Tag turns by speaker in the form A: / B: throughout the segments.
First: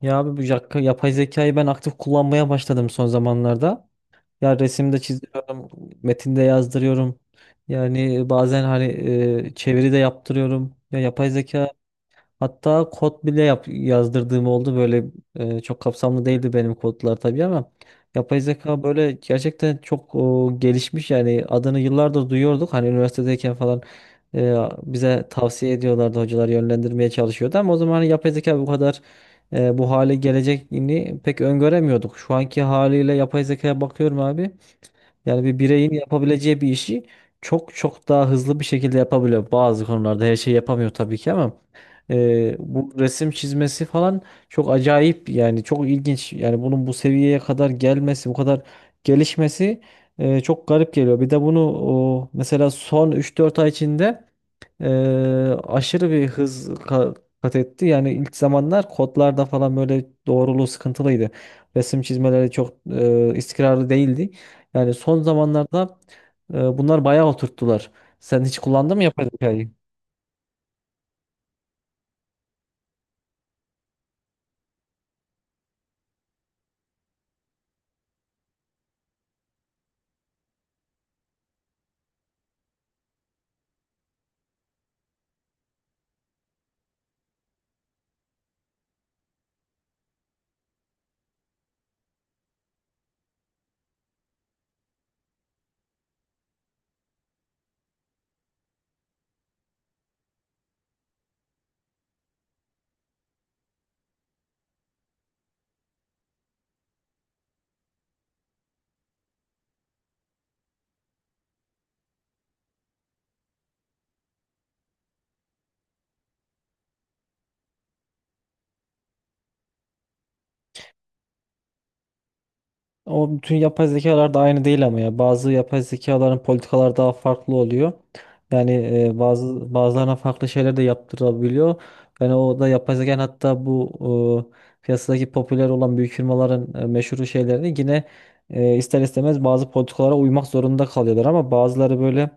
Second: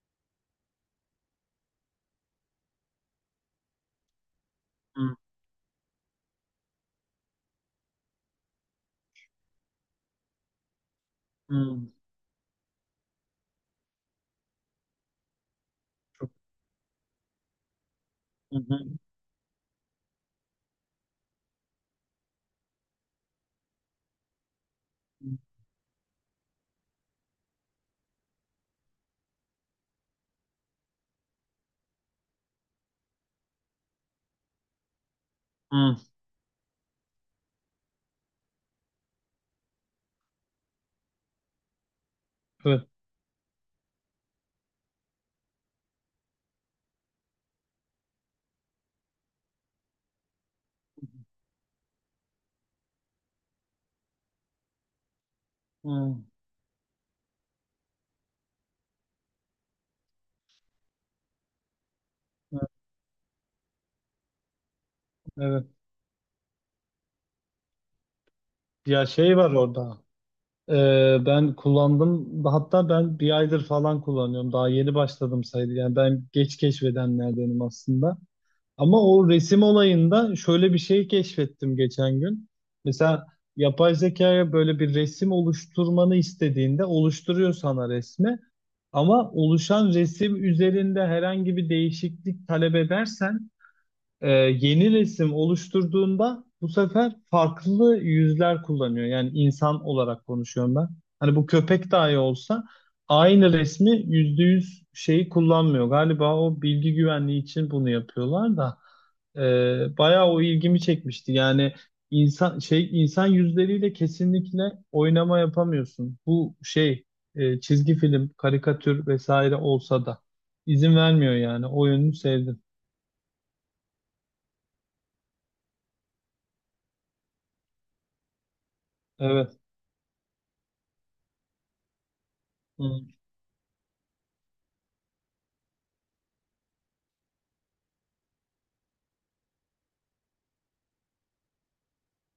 A: Ya abi yapay zekayı ben aktif kullanmaya başladım son zamanlarda. Ya resimde
B: Hı,
A: çiziyorum, metinde yazdırıyorum. Yani bazen hani çeviri de yaptırıyorum. Ya yapay zeka
B: hı,
A: hatta yazdırdığım oldu. Böyle çok kapsamlı
B: çok,
A: değildi benim kodlar tabii ama yapay
B: hı, hı,
A: zeka böyle gerçekten gelişmiş yani adını yıllardır duyuyorduk. Hani üniversitedeyken falan e, bize tavsiye ediyorlardı, hocalar yönlendirmeye çalışıyordu ama o zaman hani yapay zeka bu hale geleceğini pek öngöremiyorduk. Şu anki haliyle yapay zekaya bakıyorum abi. Yani bir bireyin
B: hı,
A: yapabileceği bir işi çok çok daha hızlı bir şekilde yapabiliyor. Bazı konularda her şeyi yapamıyor tabii ki ama
B: evet,
A: bu resim çizmesi falan çok acayip, yani çok ilginç. Yani bunun bu seviyeye kadar gelmesi, bu kadar gelişmesi çok garip geliyor. Bir de bunu mesela son üç dört ay içinde aşırı
B: hı,
A: bir hız ka- kat etti. Yani ilk zamanlar kodlarda falan böyle doğruluğu sıkıntılıydı. Resim çizmeleri
B: hı,
A: çok istikrarlı değildi. Yani son
B: evet.
A: zamanlarda bunlar bayağı oturttular. Sen hiç kullandın mı
B: Ya
A: yapay
B: şey var
A: zekayı?
B: orada. Ben kullandım. Hatta ben bir aydır falan kullanıyorum. Daha yeni başladım sayılır. Yani ben geç keşfedenlerdenim aslında. Ama o resim olayında şöyle bir şey keşfettim geçen gün. Mesela yapay zekaya böyle bir resim oluşturmanı istediğinde oluşturuyor sana resmi. Ama oluşan resim üzerinde herhangi bir değişiklik talep edersen yeni resim oluşturduğunda bu sefer farklı yüzler kullanıyor. Yani insan olarak konuşuyorum ben. Hani bu köpek dahi olsa aynı resmi %100 şeyi kullanmıyor. Galiba o bilgi güvenliği için bunu yapıyorlar da bayağı o ilgimi çekmişti. Yani insan yüzleriyle kesinlikle oynama yapamıyorsun. Bu şey, çizgi film, karikatür vesaire olsa da izin vermiyor yani. O yönünü sevdim.
A: O, bütün yapay zekalar da aynı değil ama ya bazı yapay zekaların politikalar daha farklı oluyor. Yani
B: Evet.
A: bazılarına farklı şeyler de yaptırabiliyor. Yani o da
B: Hı.
A: yapay zeka, hatta piyasadaki popüler olan büyük firmaların meşhur şeylerini yine ister istemez bazı politikalara uymak zorunda kalıyorlar ama bazıları böyle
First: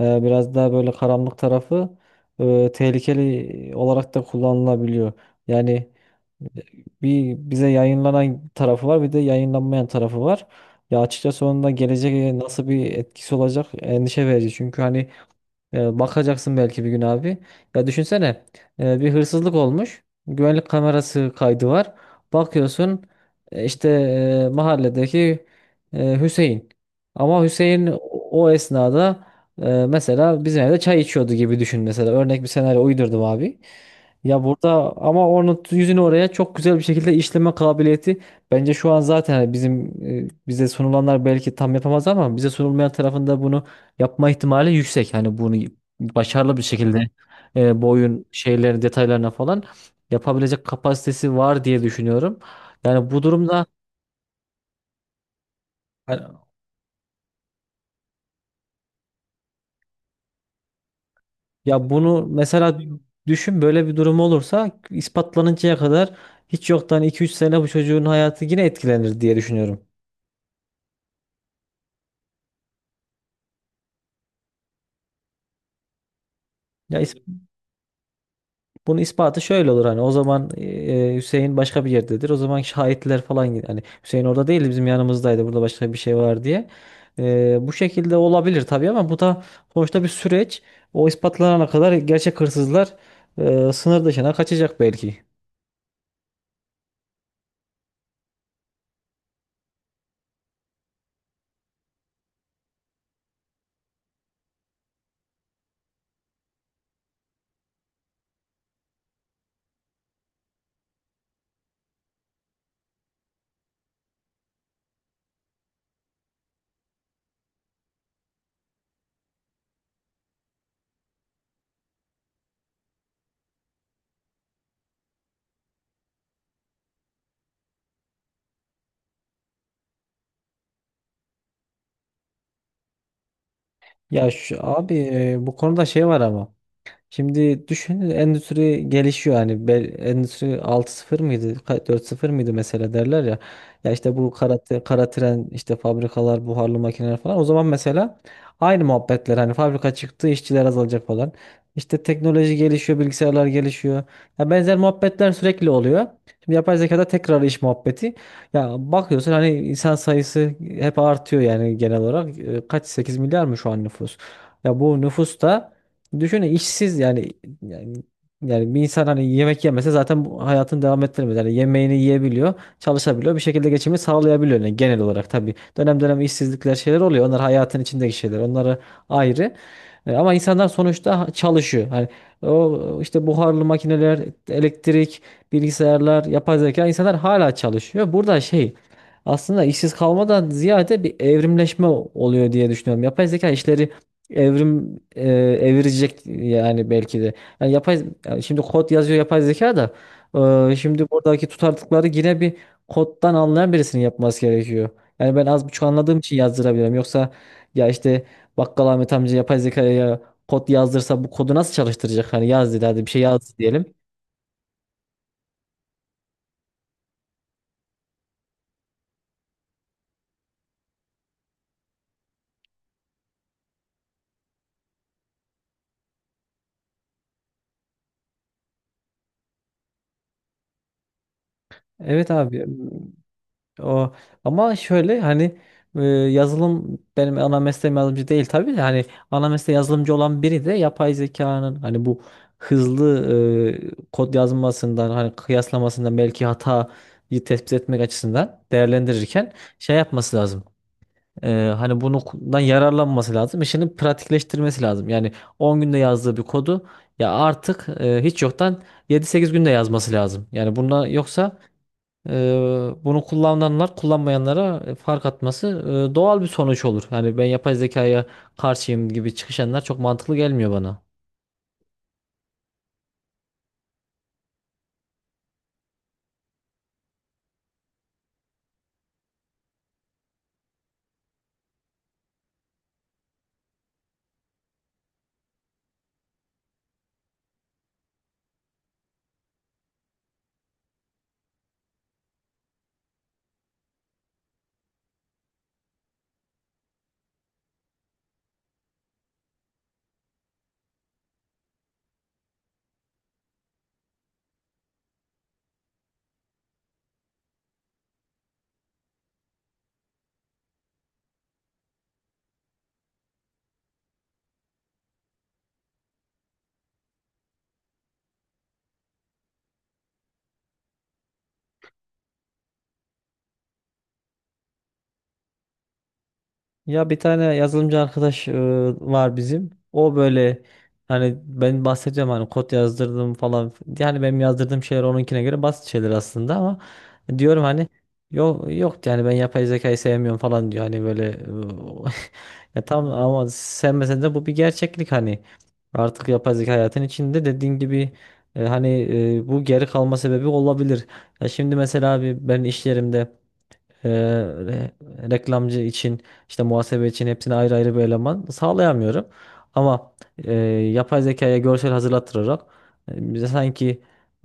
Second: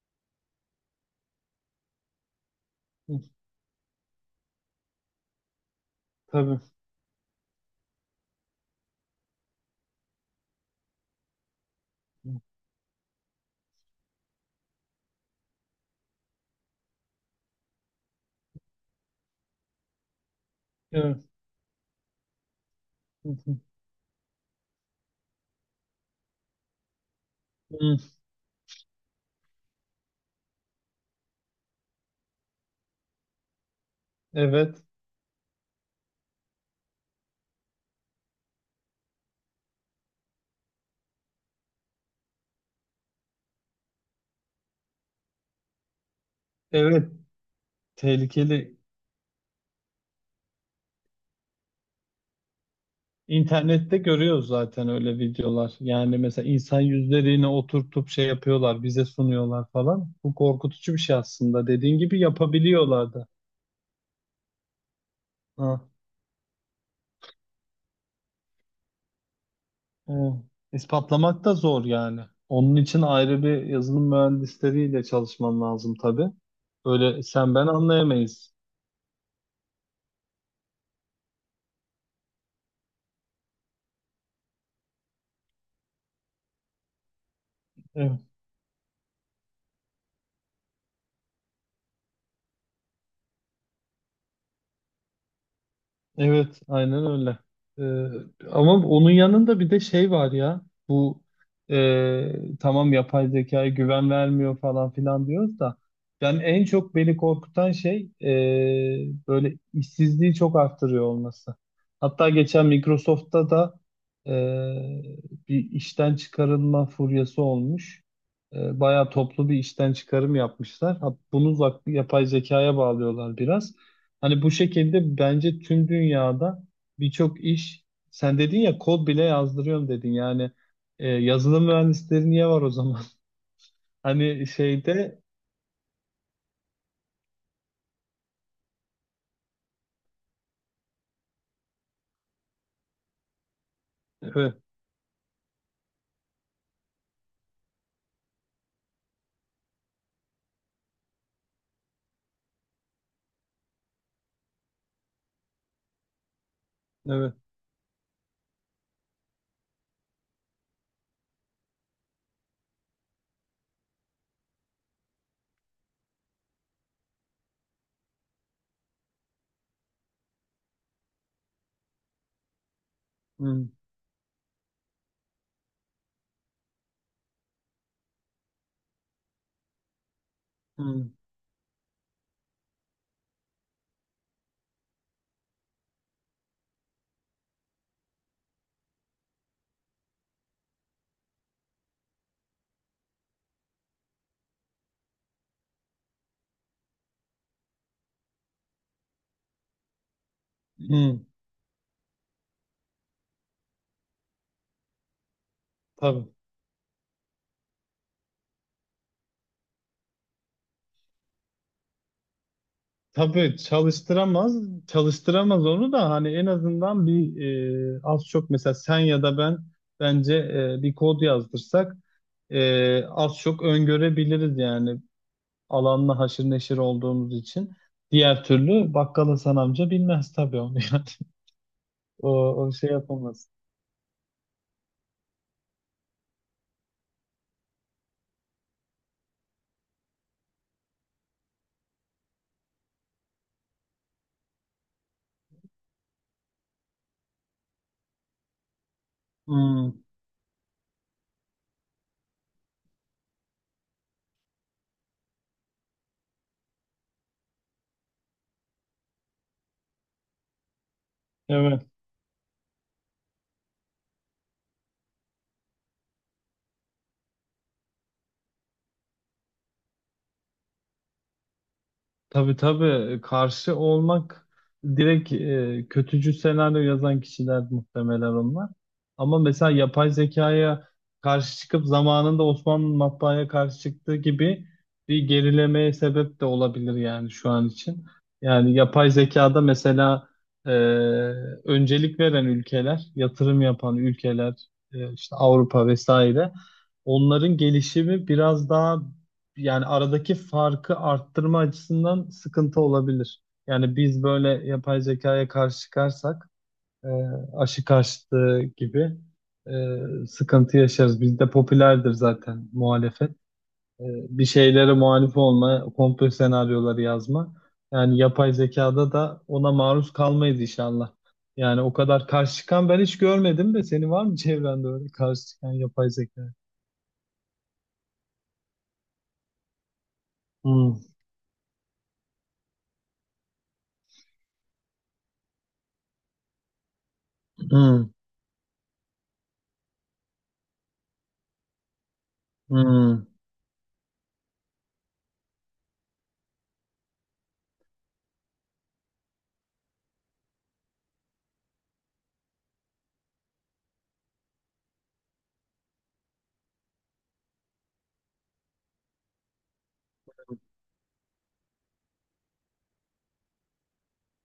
A: biraz daha böyle karanlık tarafı tehlikeli olarak da kullanılabiliyor. Yani
B: Tabii.
A: bir bize yayınlanan tarafı var, bir de yayınlanmayan tarafı var. Ya açıkçası onun da geleceğe nasıl bir etkisi olacak, endişe verici. Çünkü hani bakacaksın belki bir gün abi. Ya düşünsene, bir hırsızlık olmuş. Güvenlik
B: Evet.
A: kamerası kaydı var. Bakıyorsun
B: Hı.
A: işte mahalledeki Hüseyin. Ama Hüseyin o esnada mesela bizim evde çay içiyordu gibi düşün mesela. Örnek bir senaryo uydurdum abi. Ya burada
B: Evet.
A: ama onun yüzünü oraya çok güzel bir şekilde işleme kabiliyeti bence şu an zaten hani bize sunulanlar belki tam yapamaz ama bize sunulmayan tarafında bunu yapma ihtimali yüksek. Hani bunu başarılı bir şekilde
B: Evet.
A: bu oyun
B: Tehlikeli.
A: şeylerin detaylarına falan yapabilecek kapasitesi var diye düşünüyorum. Yani bu durumda
B: İnternette görüyoruz zaten öyle videolar. Yani
A: hani,
B: mesela insan yüzlerini oturtup şey yapıyorlar, bize sunuyorlar falan. Bu korkutucu bir şey aslında.
A: ya
B: Dediğin gibi
A: bunu mesela
B: yapabiliyorlardı.
A: düşün, böyle bir durum olursa ispatlanıncaya
B: Ha.
A: kadar hiç yoktan 2 3 sene bu çocuğun hayatı yine etkilenir diye düşünüyorum.
B: Evet. İspatlamak da zor yani. Onun için ayrı bir yazılım mühendisleriyle çalışman lazım tabii.
A: Ya
B: Öyle sen ben anlayamayız.
A: bunun ispatı şöyle olur, hani o zaman Hüseyin başka bir yerdedir. O zaman şahitler falan hani Hüseyin orada değildi, bizim yanımızdaydı, burada başka bir şey var diye. Bu şekilde
B: Evet.
A: olabilir tabii ama bu da sonuçta bir süreç. O ispatlanana kadar gerçek hırsızlar sınır dışına kaçacak belki.
B: Evet, aynen öyle. Ama onun yanında bir de şey var ya. Bu, tamam, yapay zekaya güven vermiyor falan filan diyoruz da, yani en çok beni korkutan şey böyle işsizliği çok arttırıyor olması. Hatta geçen Microsoft'ta da e, bir işten çıkarılma furyası olmuş. Bayağı toplu bir işten çıkarım yapmışlar. Ha, bunu yapay zekaya bağlıyorlar biraz. Hani bu şekilde bence tüm dünyada birçok iş, sen dedin ya kod bile yazdırıyorum dedin, yani yazılım mühendisleri niye var o zaman?
A: Ya
B: Hani
A: şu,
B: şeyde
A: bu konuda şey var ama. Şimdi düşünün, endüstri gelişiyor, hani endüstri altı sıfır dört sıfır mıydı mesela, derler ya. Ya işte
B: evet,
A: kara tren, işte fabrikalar, buharlı makineler falan, o zaman mesela aynı muhabbetler, hani fabrika çıktı, işçiler azalacak falan. İşte teknoloji gelişiyor, bilgisayarlar gelişiyor. Ya benzer muhabbetler sürekli oluyor. Şimdi yapay zekada
B: evet.
A: tekrar iş muhabbeti. Ya bakıyorsun hani insan sayısı hep artıyor yani genel olarak. E, kaç, 8 milyar mı şu an nüfus? Ya bu nüfus da düşünün, işsiz yani. Yani yani bir insan hani yemek yemese zaten bu hayatını devam ettiremez. Yani yemeğini yiyebiliyor, çalışabiliyor, bir
B: Hmm,
A: şekilde geçimini sağlayabiliyor yani genel olarak tabii. Dönem dönem işsizlikler, şeyler oluyor. Onlar hayatın içindeki şeyler. Onları ayrı. E, ama insanlar
B: hmm,
A: sonuçta çalışıyor. Hani o işte buharlı makineler, elektrik, bilgisayarlar, yapay zeka, insanlar hala çalışıyor. Burada şey, aslında işsiz kalmadan ziyade bir evrimleşme oluyor diye düşünüyorum. Yapay zeka işleri evrim e, evirecek yani belki de. Yani yani şimdi kod yazıyor yapay zeka da şimdi
B: hmm,
A: buradaki tutarlılıkları yine bir koddan anlayan birisinin yapması gerekiyor. Yani ben az buçuk anladığım
B: tabii,
A: için yazdırabilirim. Yoksa ya işte bakkal Ahmet amca yapay zekaya kod yazdırsa bu kodu nasıl çalıştıracak? Hani yaz dedi, hadi bir şey
B: tabii,
A: yaz diyelim.
B: çalıştıramaz, çalıştıramaz onu da. Hani en azından bir az çok mesela sen ya da ben bence bir kod yazdırsak az çok öngörebiliriz, yani alanla haşır neşir olduğumuz için. Diğer türlü bakkal Hasan amca bilmez tabii onu, yani.
A: Evet
B: O,
A: abi
B: o şey yapamaz.
A: o, ama şöyle hani yazılım benim ana mesleğim, yazılımcı değil tabii de, hani ana mesleği yazılımcı olan biri de yapay zekanın hani bu hızlı kod yazmasından, hani kıyaslamasından belki hatayı tespit etmek açısından değerlendirirken şey
B: Hmm,
A: yapması lazım. E, hani bundan yararlanması lazım. İşini pratikleştirmesi lazım. Yani 10 günde yazdığı bir kodu ya artık hiç yoktan 7-8 günde yazması lazım. Yani buna, yoksa
B: evet.
A: Bunu kullananlar kullanmayanlara fark atması doğal bir sonuç olur. Yani ben yapay zekaya karşıyım gibi çıkışanlar çok mantıklı gelmiyor bana.
B: Tabii, tabii, karşı olmak, direkt kötücül senaryo yazan kişiler muhtemelen onlar. Ama mesela yapay zekaya karşı çıkıp, zamanında Osmanlı matbaaya karşı çıktığı gibi, bir gerilemeye sebep de olabilir yani şu an için. Yani yapay zekada mesela e, öncelik veren ülkeler, yatırım yapan ülkeler, işte Avrupa vesaire, onların gelişimi biraz daha, yani aradaki farkı arttırma açısından sıkıntı olabilir. Yani biz böyle yapay zekaya karşı çıkarsak e, aşı karşıtı gibi sıkıntı yaşarız. Bizde popülerdir zaten muhalefet. E, Bir şeylere muhalif olma, komplo senaryoları yazma. Yani yapay zekada da ona maruz kalmayız inşallah. Yani o kadar karşı çıkan ben hiç görmedim de, senin var mı çevrende öyle karşı çıkan, yapay zeka?
A: Ya bir tane yazılımcı arkadaş var bizim. O böyle,
B: Hmm,
A: hani ben bahsedeceğim hani kod yazdırdım falan. Yani benim yazdırdığım şeyler onunkine göre basit şeyler aslında ama diyorum hani,
B: hmm,
A: yok yok, yani ben yapay zekayı sevmiyorum falan diyor. Hani böyle ya tam,
B: hmm.
A: ama sevmesen de bu bir gerçeklik hani. Artık yapay zeka hayatın içinde dediğin gibi, e, hani bu geri kalma sebebi olabilir. Ya şimdi mesela abi ben iş yerimde reklamcı için, işte muhasebe için hepsini ayrı ayrı bir eleman sağlayamıyorum. Ama e, yapay zekaya görsel hazırlattırarak bize sanki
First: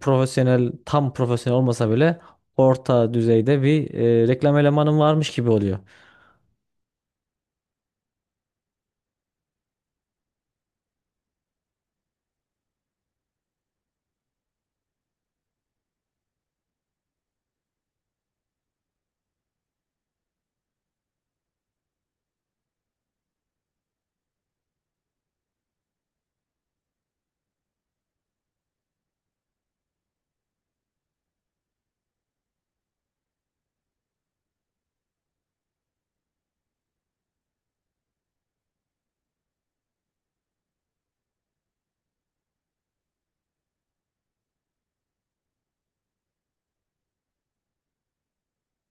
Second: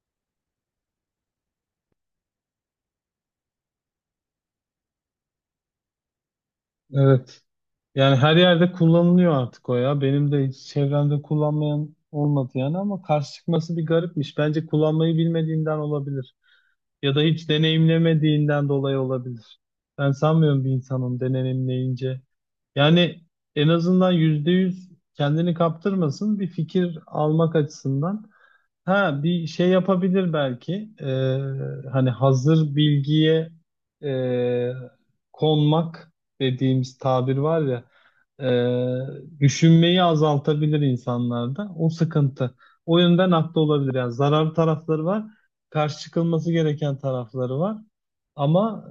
A: tam profesyonel olmasa bile orta düzeyde bir reklam elemanım varmış gibi oluyor.
B: Evet. Yani her yerde kullanılıyor artık o ya. Benim de hiç çevremde kullanmayan olmadı yani, ama karşı çıkması bir garipmiş. Bence kullanmayı bilmediğinden olabilir. Ya da hiç deneyimlemediğinden dolayı olabilir. Ben sanmıyorum bir insanın deneyimleyince. Yani en azından %100 kendini kaptırmasın, bir fikir almak açısından. Ha, bir şey yapabilir belki. Hani hazır bilgiye e, konmak dediğimiz tabir var ya, düşünmeyi azaltabilir insanlarda. O sıkıntı. O yönden haklı olabilir. Yani zararlı tarafları var. Karşı çıkılması gereken tarafları var. Ama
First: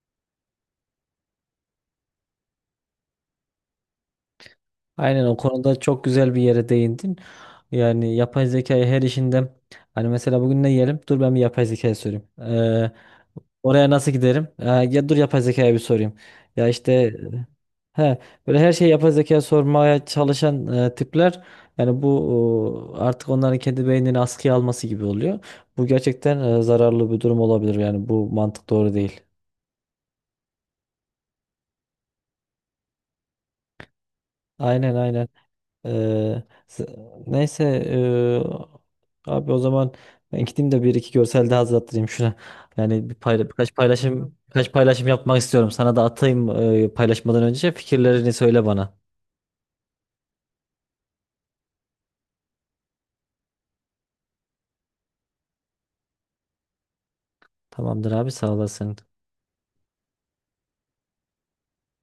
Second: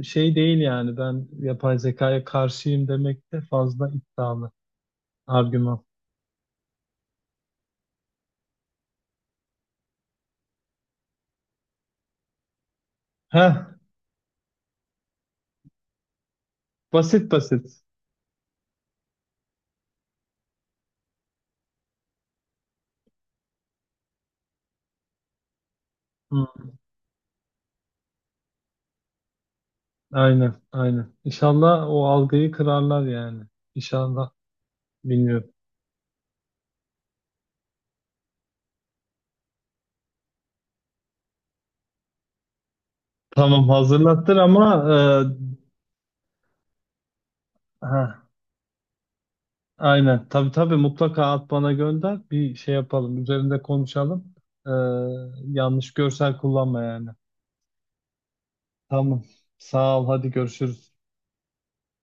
B: şey değil yani, ben yapay zekaya karşıyım demek de fazla iddialı
A: Aynen, o konuda
B: argüman.
A: çok güzel bir yere değindin. Yani yapay zekayı her işinde, hani mesela bugün ne yiyelim? Dur ben bir yapay zekaya sorayım.
B: Heh,
A: Oraya nasıl giderim? Ha, ya dur yapay zekaya bir sorayım. Ya işte
B: basit basit.
A: he, böyle her şeyi yapay zekaya sormaya çalışan tipler, yani bu artık onların kendi beynini askıya alması gibi oluyor. Bu gerçekten
B: Hı,
A: zararlı bir durum olabilir. Yani bu mantık doğru değil.
B: aynen, aynen. İnşallah o algıyı kırarlar yani. İnşallah.
A: Aynen aynen.
B: Bilmiyorum.
A: Ee, s- neyse abi o zaman ben gideyim de bir iki görsel daha hazırlattırayım şuna. Yani
B: Tamam, hazırlattır
A: birkaç
B: ama
A: paylaşım yapmak istiyorum. Sana da atayım paylaşmadan önce
B: e, ha,
A: fikirlerini söyle bana.
B: aynen. Tabii, tabii, mutlaka at bana, gönder. Bir şey yapalım. Üzerinde konuşalım. E, Yanlış görsel kullanma yani.
A: Tamamdır abi, sağ olasın.
B: Tamam. Sağ ol. Hadi görüşürüz.